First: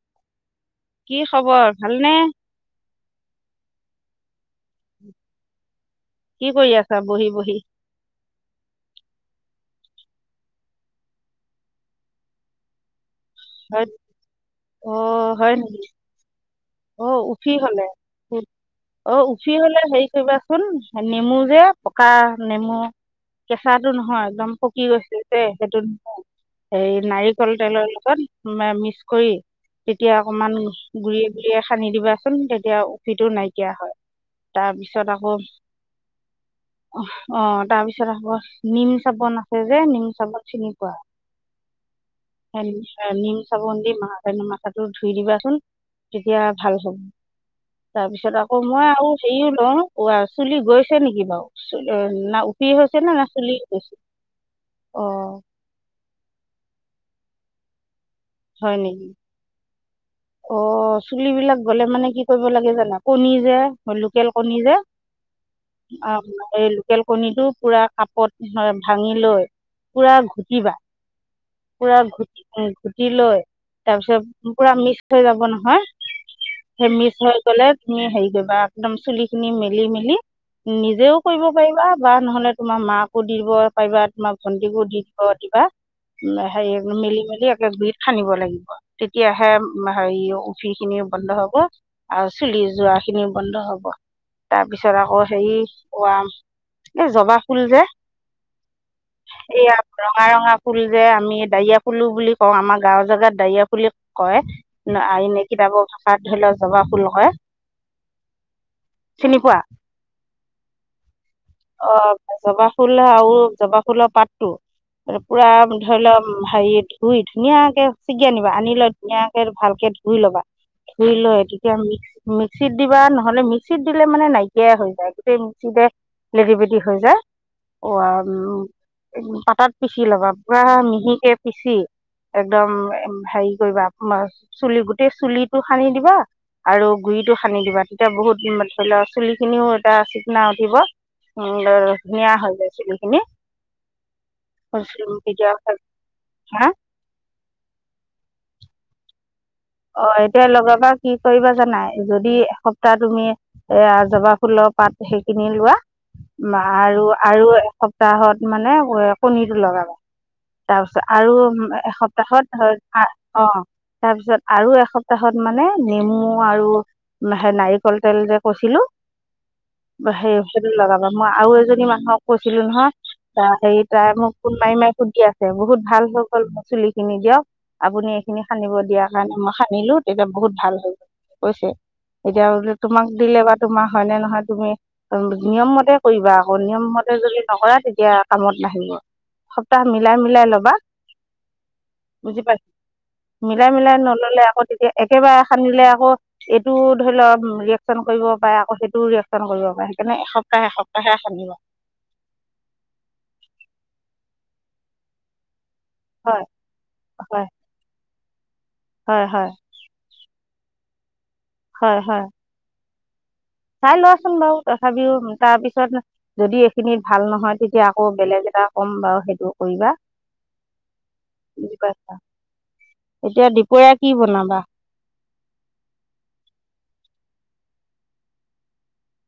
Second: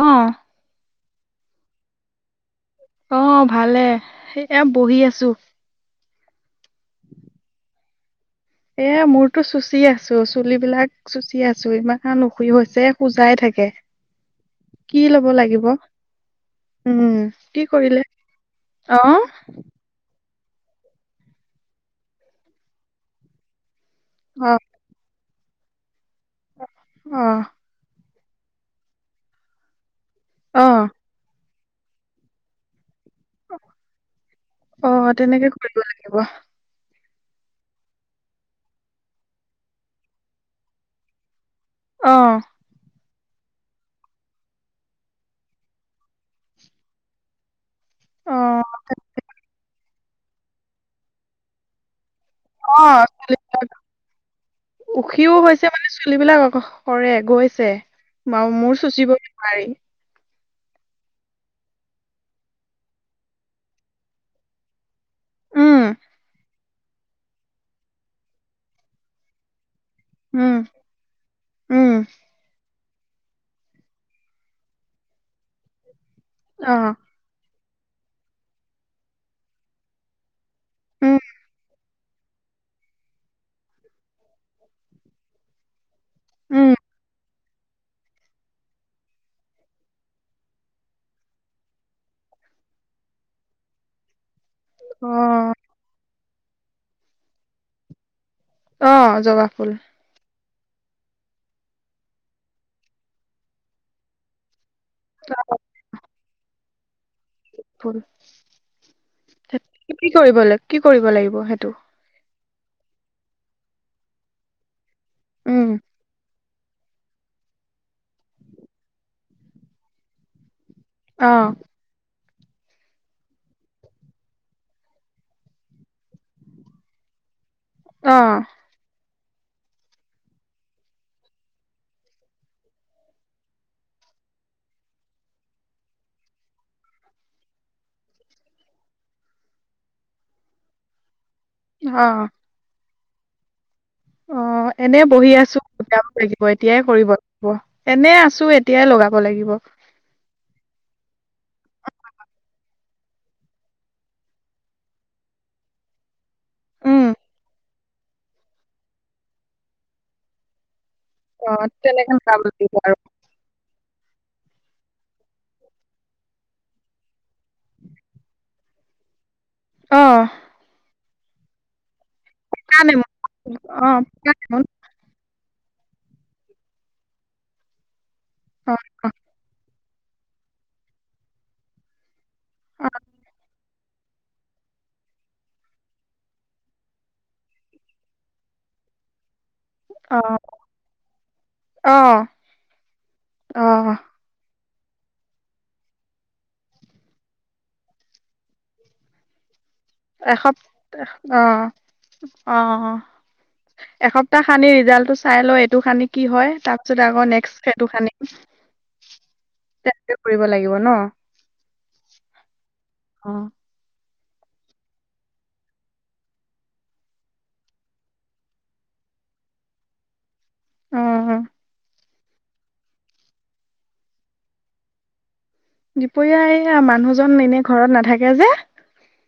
অ। কি খবৰ ভাল নে? অ, ভালেই এইয়া বঢ়ি আছো। কি কৰি আছা বঢ়ি বঢ়ি? এ মোৰতো চুচি আছো, চুলিবিলাক চুচি আছো। ইমান উফি হৈছে খোজাই থাক কে। হয় কি অ' ল'ব হয় লাগিব? নেকি? অ, উম উফি কি হ'লে? কৰিলে উম। অ উফি হ'লে হেৰি কৰিবা চোন নেমু যে পকা নেমু কেঁচাটো নহয় অ একদম পকি গৈছে যে সেইটো হেৰি অ নাৰিকল তেলৰ লগত মিক্স কৰি তেতিয়া অকমান অ গুৰিয়ে গুৰিয়ে সানি দিবাচোন তেতিয়া উফিটো নাইকিয়া হয়। অ তাৰপিছত আকৌ তেনেকে কৰিব লাগিব অ, তাৰপিছত আকৌ নিম চাবোন আছে যে নিম চাবন চিনি পোৱা? [inaudible] অ নিম চাবোন দি মা মাথাটো ধুই দিবাচোন। তেতিয়া ভাল হ'ব। অ তাৰপিছত আকৌ মই আৰু হেৰিও লওঁ অ, আই চুলি গৈছে নেকি বাও চু না উফি অ হৈছে নে চুলি চুলিবিলাক গৈছে, অ'। এতিয়া মানে চুলি বিলাক সৰে গৈছে বা মোৰ চুচিবই নোৱাৰি। অ', চুলিবিলাক গ'লে মানে কি কৰিব লাগে জানা, কণী যে লোকেল কণী যে। উম এই লোকেল কণীটো পুৰা কাপত ভাঙি লৈ। পুৰা উম ঘুতিবা। উম পুৰা ঘুটি উ, ঘুটি লৈ তাৰ পিছত পুৰা মিক্স হৈ যাব নহয়, অ সেই মিক্স হৈ গ'লে তুমি হেৰি কৰিবা একদম চুলি খিনি মেলি মেলি, উম নিজেও কৰিব পাৰিবা বা নহ'লে তোমাৰ মাকো দিব পাৰিবা তোমাৰ ভণ্টিকো দি দিব দিবা। উম হেৰি মেলি মেলি একে গুৰিত সানিব লাগিব, তেতিয়াহে হেৰি, উফি খিনিও বন্ধ হ'ব আৰু চুলি যোৱাখিনিও বন্ধ হ'ব। তাৰ পিছত অ আকৌ হেৰি, উৱা এই জবা ফুল যে। অ জবা ফুল এইয়া ৰঙা ৰঙা ফুল যে আমি দাৰিয়া ফুলো বুলি কওঁ। আমাৰ গাঁওৰ জেগাত দাৰিয়া ফুলি কয়। আহ, এনে কিতাপ ভাষাত ধৰি লওক জবা ফুল হয়। কি কৰিব লৈ, কি কৰিব লাগিব সেইটো? অ', জবা ফুল আৰু জবা ফুলৰ পাতটো। পুৰা উম ধৰি ল' হেৰিত ধুই, ধুনীয়াকে চিগি আনিবা, আনি লৈ ধুনীয়াকে ভালকে ধুই ল'বা। ধুই অ লৈ তেতিয়া মিক্স মিক্সিত দিবা, নহ'লে মিক্সিত দিলে মানে নাইকিয়াই হৈ যায়, গোটেই মিক্সিতে লেতি পেতি হৈ যায়। অ পতাত পিচি ল'বা, পুৰা মিহিকে পিচি। একদম হেৰি কৰিবা, চুলি গোটেই চুলিটো সানি দিবা। আৰু গুৰিটো সানি দিবা, তেতিয়া বহুত ধৰি লোৱা চুলি খিনিও এটা চিকনা উঠিব। উম, বৰ অ ধুনীয়া হৈ যায় চুলিখিনি। অ', এনে বহি তেতিয়া আছোঁ, [unintelligible] হা এতিয়াই কৰিব। এনেই আছোঁ এতিয়াই লগাব লাগিব। অ', এতিয়াই লগাবা কি কৰিবা জানা, যদি এসপ্তাহ তুমি এয়া জবা ফুলৰ পাত সেইখিনি লোৱা। উম আৰু আৰু এসপ্তাহত মানে কণীটো লগাবা। তাৰপিছত আৰু অ তেনেকে লগাব লাগিব আৰু এসপ্তাহত অ', তাৰপিছত আৰু এসপ্তাহত মানে নেমু আৰু সেই নাৰিকল তেল যে কৈছিলো। অ সেই সেইটো লগাবা মই আৰু এজনী মানুহক কৈছিলো নহয়, কাৰণে ত হেৰি অ তাই পকা মোক ফোন নেমু মাৰি মাৰি সুধি আছে বহুত ভাল হৈ গ'ল মোৰ চুলি খিনি দিয়ক, আপুনি এইখিনি অ সানিব দিয়া কাৰনে মই সানিলো, তেতিয়া বহুত ভাল হৈ কৈছে। এতিয়া বোলে তোমাক দিলে বা তোমাৰ হয় নে নহয়, তুমি নিয়ম মতে কৰিবা আকৌ নিয়ম মতে যদি নকৰা তেতিয়া কামত নাহিব। সপ্তাহ মিলাই অ মিলাই ল'বা, অ অ বুজি পাই, মিলাই অ মিলাই নল'লে আকৌ তেতিয়া একেবাৰে সানিলে আকৌ এইটো ধৰি লওক ৰিয়েকচন কৰিব পাৰে আকৌ সেইটোও ৰিয়েকচন কৰিব পাৰে। সেইকাৰণে এসপ্তাহ এসপ্তাহে সানিবা। অ', অ', এসপ্তাহ সানি ৰিজাল্ট টো চাই লৈ এইটো সানি কি হয় তাৰ পিছত আকৌ হয় নেক্সট সেইটো সানিম। হয়, হয়। [unintelligible] কৰিব লাগিব ন? হয়, হয়। অ'। চাই লোৱাচোন বাৰু তথাপিও, তাৰপিছত যদি এইখিনিত ভাল নহয়, তেতিয়া আকৌ বেলেগ এটা ক'ম বাও সেইটো কৰিবা। অ বুজি পাইছা? এতিয়া দুপৰীয়া কি বনাবা? দুপৰীয়া এইয়া মানুহজন এনে ঘৰত নাথাকে যে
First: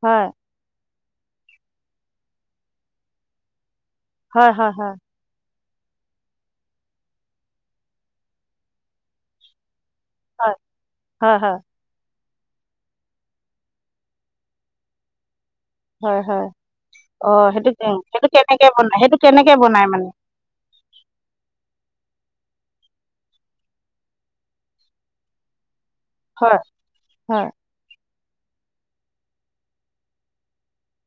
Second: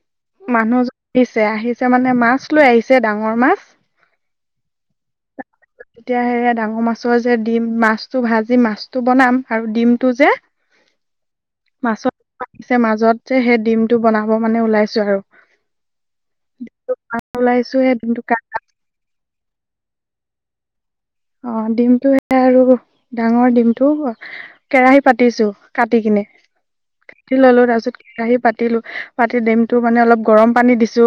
হয়। মানুহজন আহিছে, আহিছে মানে মাছ লৈ আহিছে ডাঙৰ মাছ। হয়, হয়, হয়। তেতিয়া সেয়া ডাঙৰ মাছৰ যে ডিম মাছটো ভাজি মাছটো বনাম, আৰু ডিমটো যে হয়, হয়, হয়। মাছত [unintelligible] ছে মাজত যে, সেই ডিমটো বনাব মানে ওলাইছো আৰু। হয়, হয়। অ', সেইটো ওলাইছো সেই ডিমটো সেইটো কা কেনেকে বনাই, কেনেকে বনাই মানে? অ', ডিমটো সেয়া আৰু ডাঙৰ ডিমটো, কেৰাহি পাতিছো কাটি কিনে। হয় হয় ল'লো, তাৰ পিছত কেৰাহি পাতিলোঁ, পাতি ডিমটো মানে অলপ গৰম পানী দিছো,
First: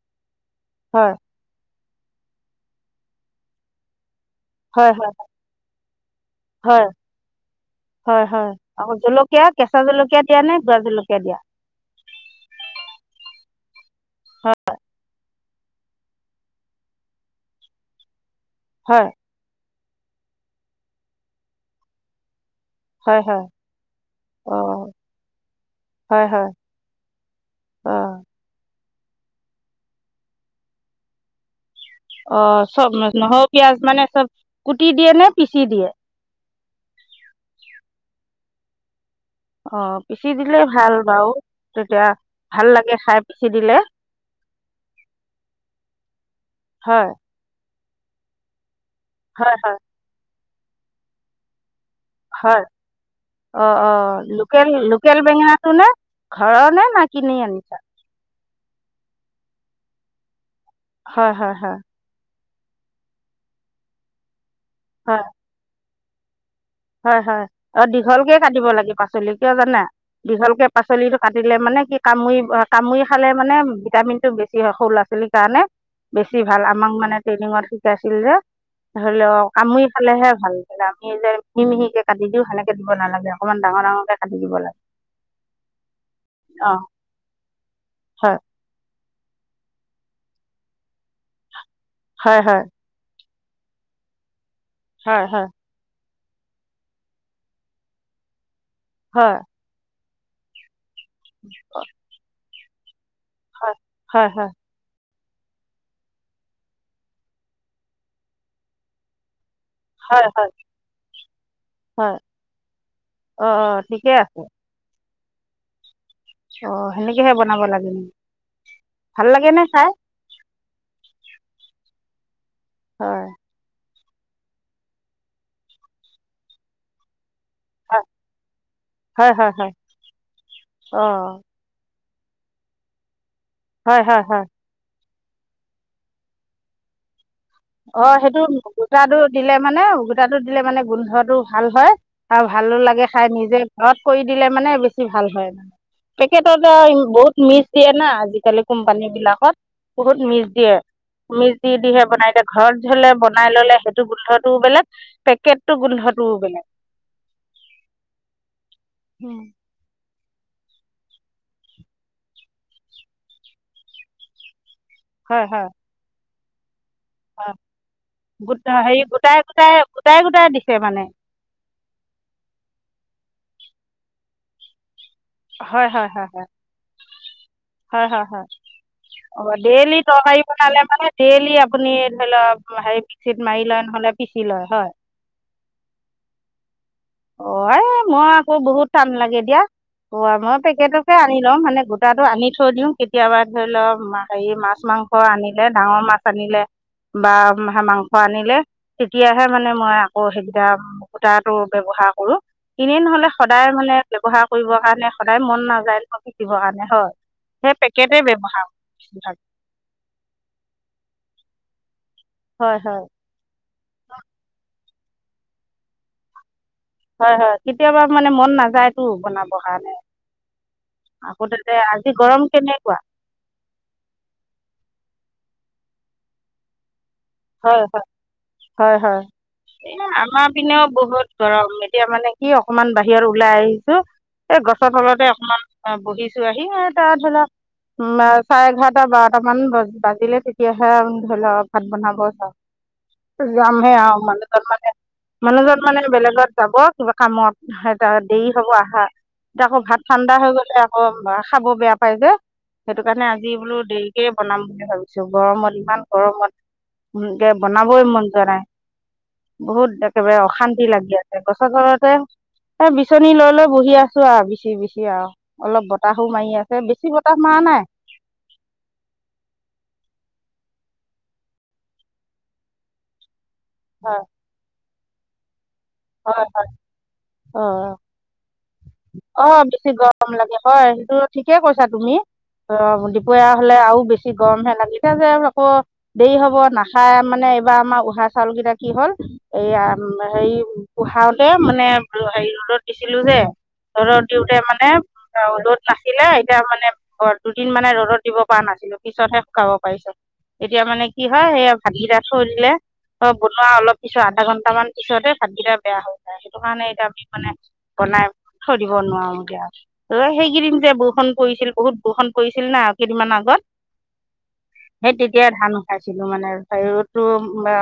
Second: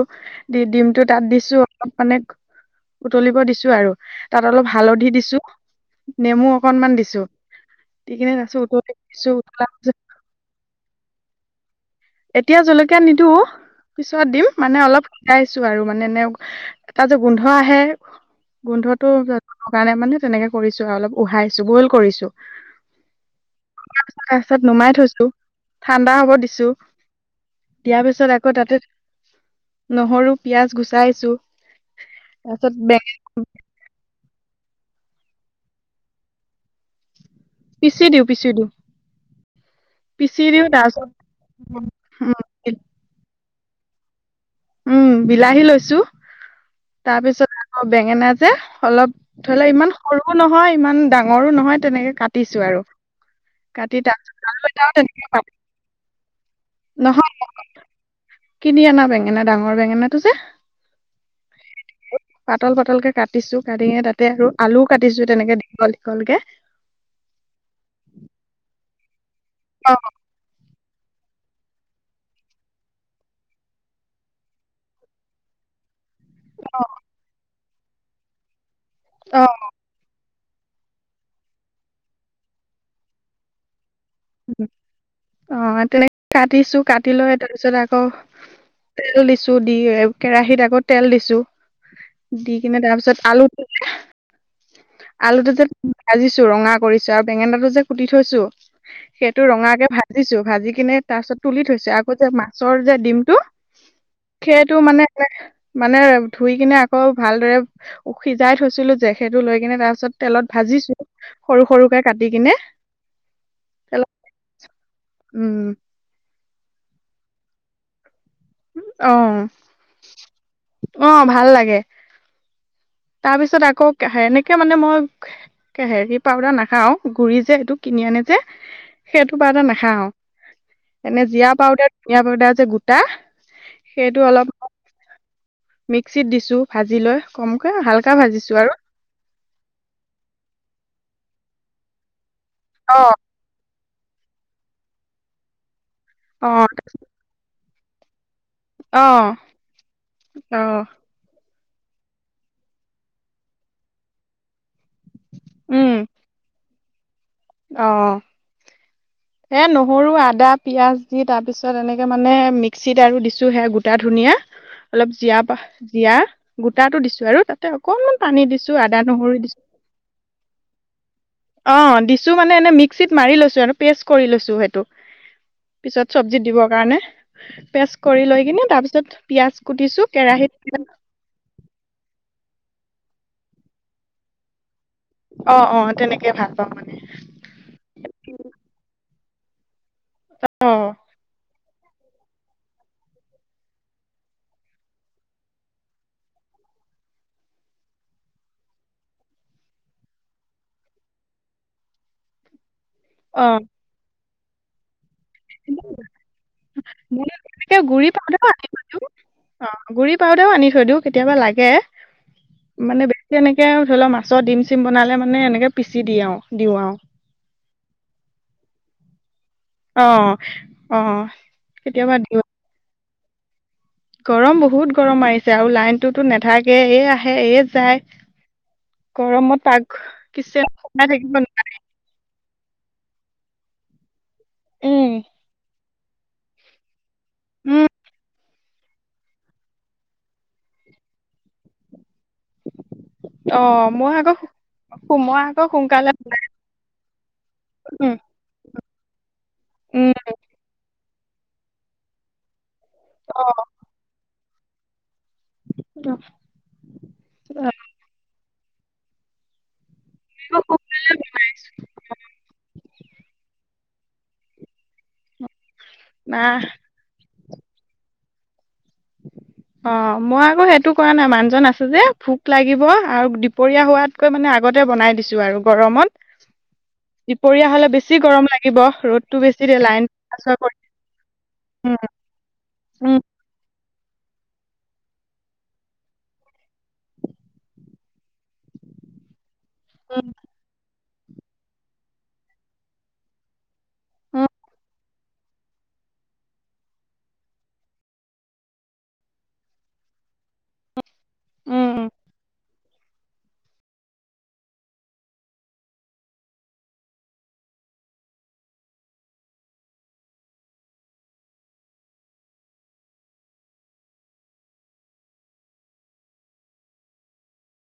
দি ডিমটো হয় তাত দিছো। অলপ মানে উতলিব দিছো আৰু তাত অলপ হয় হয় হালধি দিছো, নেমু হয় অকনমান দিছো। দি হয়, কিনে হয়। তাৰপিছত আকৌ উতলি দিছো জলকীয়া, উতলাৰ কেঁচা পিছত জলকীয়া দিয়া নে বুৰা জলকীয়া দিয়া? এতিয়া জলকীয়া নিদো, পিছত দিম হয় মানে অলপ [unintelligible] ছো আৰু মানে [unintelligible] এটা যে গোন্ধ আহে গোন্ধটো হয় কাৰণে মানে তেনেকে কৰিছো আৰু অলপ উহাইছো বইল কৰিছো। হয় হয় [unintelligible] তাৰচত অঁ নুমাই থৈছো, ঠাণ্ডা হয় হ'ব হয় দিছো। দিয়াৰ অঁ পিছত আকৌ তাতে নহৰু, পিয়াজ গুচাইছো। অ', তাৰপিছত চব বেঙে নহৰু, পিয়াজ মানে চব কুটি দিয়ে নে পিচি দিয়ে? পিচি দিওঁ, পিচি দিওঁ। অ', পিচি দিলে দিওঁ ভাল তাৰপিছত বাও তেতিয়া উম ভাল লাগে খাই পিচি দিলে। উম বিলাহী লৈছো, হয় তাৰপিছত আকৌ বেঙেনা যে অলপ হয় ধৰি ল হয় ইমান সৰুও নহয় ইমান ডাঙৰো নহয় তেনেকে হয় কাটিছো আৰু। অ, অ, কাটি তাৰপিছত আৰু লোকেল, এটাও লোকেল তেনেকে পাত বেঙেনাটো নে ঘৰৰ নে না নহয় কিনি আনিছা? কিনি আনা বেঙেনা, ডাঙৰ বেঙেনাটো যে। হয়, হয়, হয়। পাতল-পাতলকে কাটিছো, কাটি কিনে তাতে আৰু আলুও কাটিছো হয় তেনেকে দীঘল-দীঘলকে। হয়, হয়, অ', দীঘলকেই কাটিব লাগে পাচলি, কিয় জানা? অ দীঘলকে পাচলিটো কাটিলে মানে কি কামুৰি ব কামুৰি খালে মানে ভিটামিনটো বেছি হয় সৰু ল'ৰা ছোৱালী কাৰণে বেছি ভাল, আমাক মানে ট্ৰেইনিঙত শিকাইছিল যে, ধৰি লও অ কামুই খালেহে ভাল। আমি যে মিহি-মিহিকে কাটি দিওঁ সেনেকে দিব নালাগে, অকমান ডাঙৰ-ডাঙৰকে অ', তেনেক অ কাটিছো কাটি লৈ তাৰপিছত আকৌ হয় তেল দিছো, দি কেৰাহীত আকৌ তেল দিছো, হয় দি হয় কিনে তাৰপিছত আলু হয় হয় আলুটো যে ভাজিছো ৰঙা কৰিছো আৰু বেঙেনাটো যে কুটি থৈছো হয় সেইটো ৰঙাকে ভাজিছো, ভাজি কিনে তাৰছত তুলি থৈছো, আকৌ যে মাছৰ যে ডিমটো হয়, হয়, হয়। সেইটো মানে এ মানে ধুই কিনে আকৌ ভালদৰে সিজাই থৈছিলো যে সেইটো লৈ কিনে তাৰ পিছত হয় তেলত হয় ভাজিছো, সৰু সৰুকে কাটি কিনে। অ', ঠিকে আছে। উ। অ', সেনেকেহে বনাব লাগে [unintelligible] ভাল অ'। লাগেনে খাই অ', ভাল লাগে। হয় তাৰপিছত আকৌ কে সেনেকে মানে মই, কে হেৰি পাউদাৰ নাখাওঁ গুৰি যে সেইটো। হয় কিনি আনে যে, হয় সেইটো হয় পাউদাৰ হয় নাগাওঁ। অঁ এনে জীৰা পাউদাৰ জীৰা পাউদাৰ যে গোটা, হয় হয় সেইটো হয় অলপ মিক্সিত দিছোঁ। ভাজি লৈ কম অ', সেইটো গোটাটো দিলে মানে, গোটাটো দিলে মানে গোন্ধটো ভাল হয়। আৰু ভালো অ লাগে খাই নিজে ঘৰত কৰি দিলে মানে বেছি ভাল হয়। পেকেটত অ আও বহুত মিছ দিয়ে না আজি কালি কোম্পানী অ বিলাকত, বহুত মিছ অ দিয়ে, মিছ দি দিহে বনাই এত ঘৰত ঝলে বনাই ললে সেইটো গোন্ধটোও বেলেগ পেকেটটো উম গোন্ধটোও বেলেগ। অ'। উ। এ নুহুৰু আদা পিঁয়াজ দি তাৰপিছত এনেকে মানে মিক্সিত আৰু দিছো হে গোটা ধুনীয়া। অলপ জীয়া হয় পা, হয় জীয়া, গোটাটো দিছো। আৰু হয় তাতে অকণমান পানী গোট দিছো, হেৰি আদা গোটাই নহৰু দিছো গোটাই গোটাই গোটাই দিছে মানে অ', দিছো মানে এনে মিক্সিত মাৰি লৈছো আৰু পেষ্ট কৰি লৈছো সেইটো। হয় হয় পিছত হয় চব্জিত হয় দিবৰ কাৰণে। পেষ্ট হয় হয় কৰি হয় লৈ কিনে তাৰ পিছত পিয়াজ কুটিছো, কেৰাহীত খালে মানে ডেইলি আপুনি ধৰি লওঁক, হেৰি মিক্সিত মাৰি লয় নহলে পিচি লয়, হয়। অ', অ', তেনেকে ভাল পাওঁ মানে। অ', এই মই আকৌ বহুত টান লাগে দিয়া। ওৱা মই অ পেকেটকে আনি লওঁ, মানে গোটাটো আনি থৈ দিওঁ কেতিয়াবা ধৰি ল হেৰি মাছ-মাং স আনিলে, ডাঙৰ মাছ আনিলে। বা মাংস আনিলে, তেতিয়াহে মানে মই আকৌ সেইকেইটা গুটাটো ব্যবহাৰ কৰো। ইনেই নহলে অ সদায় মানে ব্যৱহাৰ কৰিব কাৰণে সদায় মন কিন্তু নাযায় নহয় পিচিবৰ কাৰণে হয়, মই সেই এনেকে গুড়ি পেকেটে পাউদাৰো ব্যৱহাৰ আনি থৈ দিওঁ অ', গুৰি পাউদাৰও আনি থৈ দিওঁ, কেতিয়াবা লাগে। হয় হয় মানে বে তেনেকে আও ধৰি লওঁক মাছৰ ডিম চিম বনালে মানে এনেকে পিচি দিও দিওঁ আৰু। হয়, হয়। কেতিয়াবা মানে মন নাযায় টো বনা পঢ়া নাই। অ অ আকৌ তাতে আজি কেতিয়াবা গৰম দিওঁ কেনেকুৱা? গৰম বহুত গৰম মাৰিছে আৰু লাইনটোতো নেথাকেই, এই আহে এ হয় হয় যায়। হয়, হয়। গৰমত পাক আমাৰ কিচেন পিনেও সোমাই থাকিব বহুত নোৱাৰি গৰম এতিয়া মানে কি, অকমান বাহিৰত ওলাই আহিছো, এই গছৰ উম তলতে অকমান অ', বহিছো আহি এই তাত ধৰি ল, উম মাছ চাৰে এঘাৰটা, বাৰটামান বাজিলে তেতিয়াহে ধৰি ল, ভাত বনাব যাওঁ। অ যাম হে মই আও আকৌ মানে তাত মানে সো- মই আকৌ মানুহজন মানে সোনকালে বেলেগত যাব কিবা কামত উম হাইদাত। দেৰি হ'ব আহা। এতিয়া আক' ভাত উম ঠাণ্ডা হৈ গ'লে আক' খাব বেয়া পাই যে। সেইটো কাৰণে অ আজি বোলো দেৰিকেই বনাম বুলি ভাবিছো। গৰমত ইমান গৰমত। ও, কে বনাবই মন যোৱা নাই। বহুত দাক একেবাৰে আকৌ অশান্তি লাগি সোনকালে আছে, গছৰ তলতে এ, বিচনী লৈ লৈ বহি আছ আছো আৰু বিছি-বিছি আৰু। অলপ বতাহো মাৰি নাই আছে বেছি বতাহ মাৰা নাই। অহ, মই আকৌ সেইটো কৰা নাই। মানুহজন আছে যে, ভোক লাগিব আৰু দুপৰীয়া হয় হোৱাতকৈ মানে আগত বনাই দিছো আৰু গৰমত। হয় দুপৰীয়া হ'লে বেছি গৰম লাগে। অহ, বেছি গৰম লাগে হয় সেইটো ঠিকে কৈছা উম তুমি। অহ, উম দুপৰীয়া হ'লে আৰু বেছি গৰমহে লাগে। এতিয়া যে আকৌ দেৰি হ'ব নাখাই মানে এইবাৰ আমাৰ উহা চাউলকেইটা কি হ'ল এইয়া উম, হেৰি ওহাওতে মানে হেৰি ৰ'দত দিছিলোঁ যে ৰ'দত দিওঁতে মানে ৰ'দত নাছিলে, এতিয়া মানে দুদিন মানে ৰ'দত দিব পৰা নাছিলোঁ, পিছতহে শুকাব পাৰিছোঁ। এতিয়া মানে কি হয় এই উম উম ভাতকেইটা থৈ দিলে অ বনোৱা অলপ পিছত, আধা ঘন্টামান পিছতে ভাতকেইটা বেয়া হৈ যায়। সেইটো কাৰণে এতিয়া আমি মানে বনাই থৈ দিব নোৱাৰো এতিয়া। অহ, সেইকেইদিন যে বৰষুণ পৰিছিল বহুত বৰষুন পৰিছিল না কেইদিনমান আগত। [inaudible] সেই তেতিয়া ধান ওহাইচিলো মানে ৰ'দতো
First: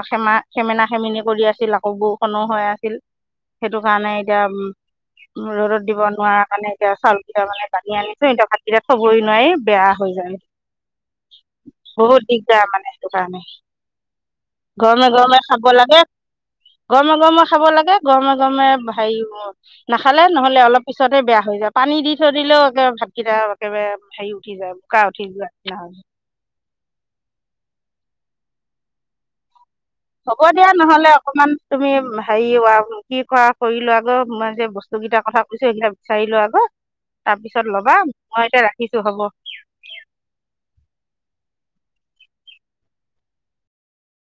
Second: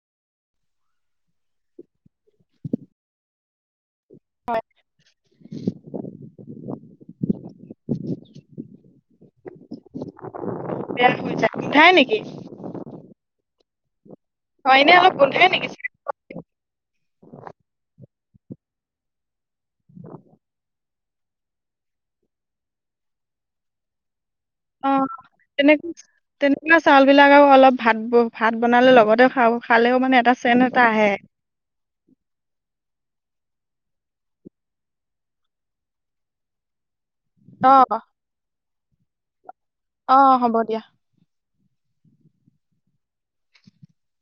খেমা-খেমেনা-খেমনি কৰি আছিল আকৌ বৰ বৰষুণো হৈ আছিল, সেইটো কাৰণে এতিয়া উম ৰ'দত দিব নোৱাৰা কাৰণে এতিয়া চাউল কেইটা মানে বান্ধি আনিছো, এতিয়া ভাতকেইটা থবই নোৱাৰি বেয়া হৈ যায়। বেয়া হৈ যায়, গোন্ধাই নেকি? যায় মানে সেইটো কাৰণে, অ এনে গৰমে অলপ গৰমে গোন্ধাই নেকি খাব লাগে। গৰমে গৰমে খাব লাগে। গৰমে গৰমে হেৰি খালে নহ'লে অলপ পিছতে বেয়া যায়। পানী দি থৈ দিলেও একে ভাতকেইটা একেবাৰে উঠি যায়, বুকা উঠি যোৱা নিছিনা হয়। কন্টোলৰ চাউলবিলাক আৰু অলপ ভাতবোৰ, ভাত বনালে লগতে খাওঁ খালেও মানে এটা হ'ব চেন দিয়া এটা আহে নহ'লে অকমান তুমি হেৰি হোৱা, কি কৰা কৰিলোৱা গৈ মই যে বস্তু কিটাৰ কথা কৈছো সেইকেইটা বিচাৰি লোৱা গৈ। অ তাৰপিছত ল'বা, মই এতিয়া ৰাখিছোঁ হ'ব। অহ, হ'ব দিয়া।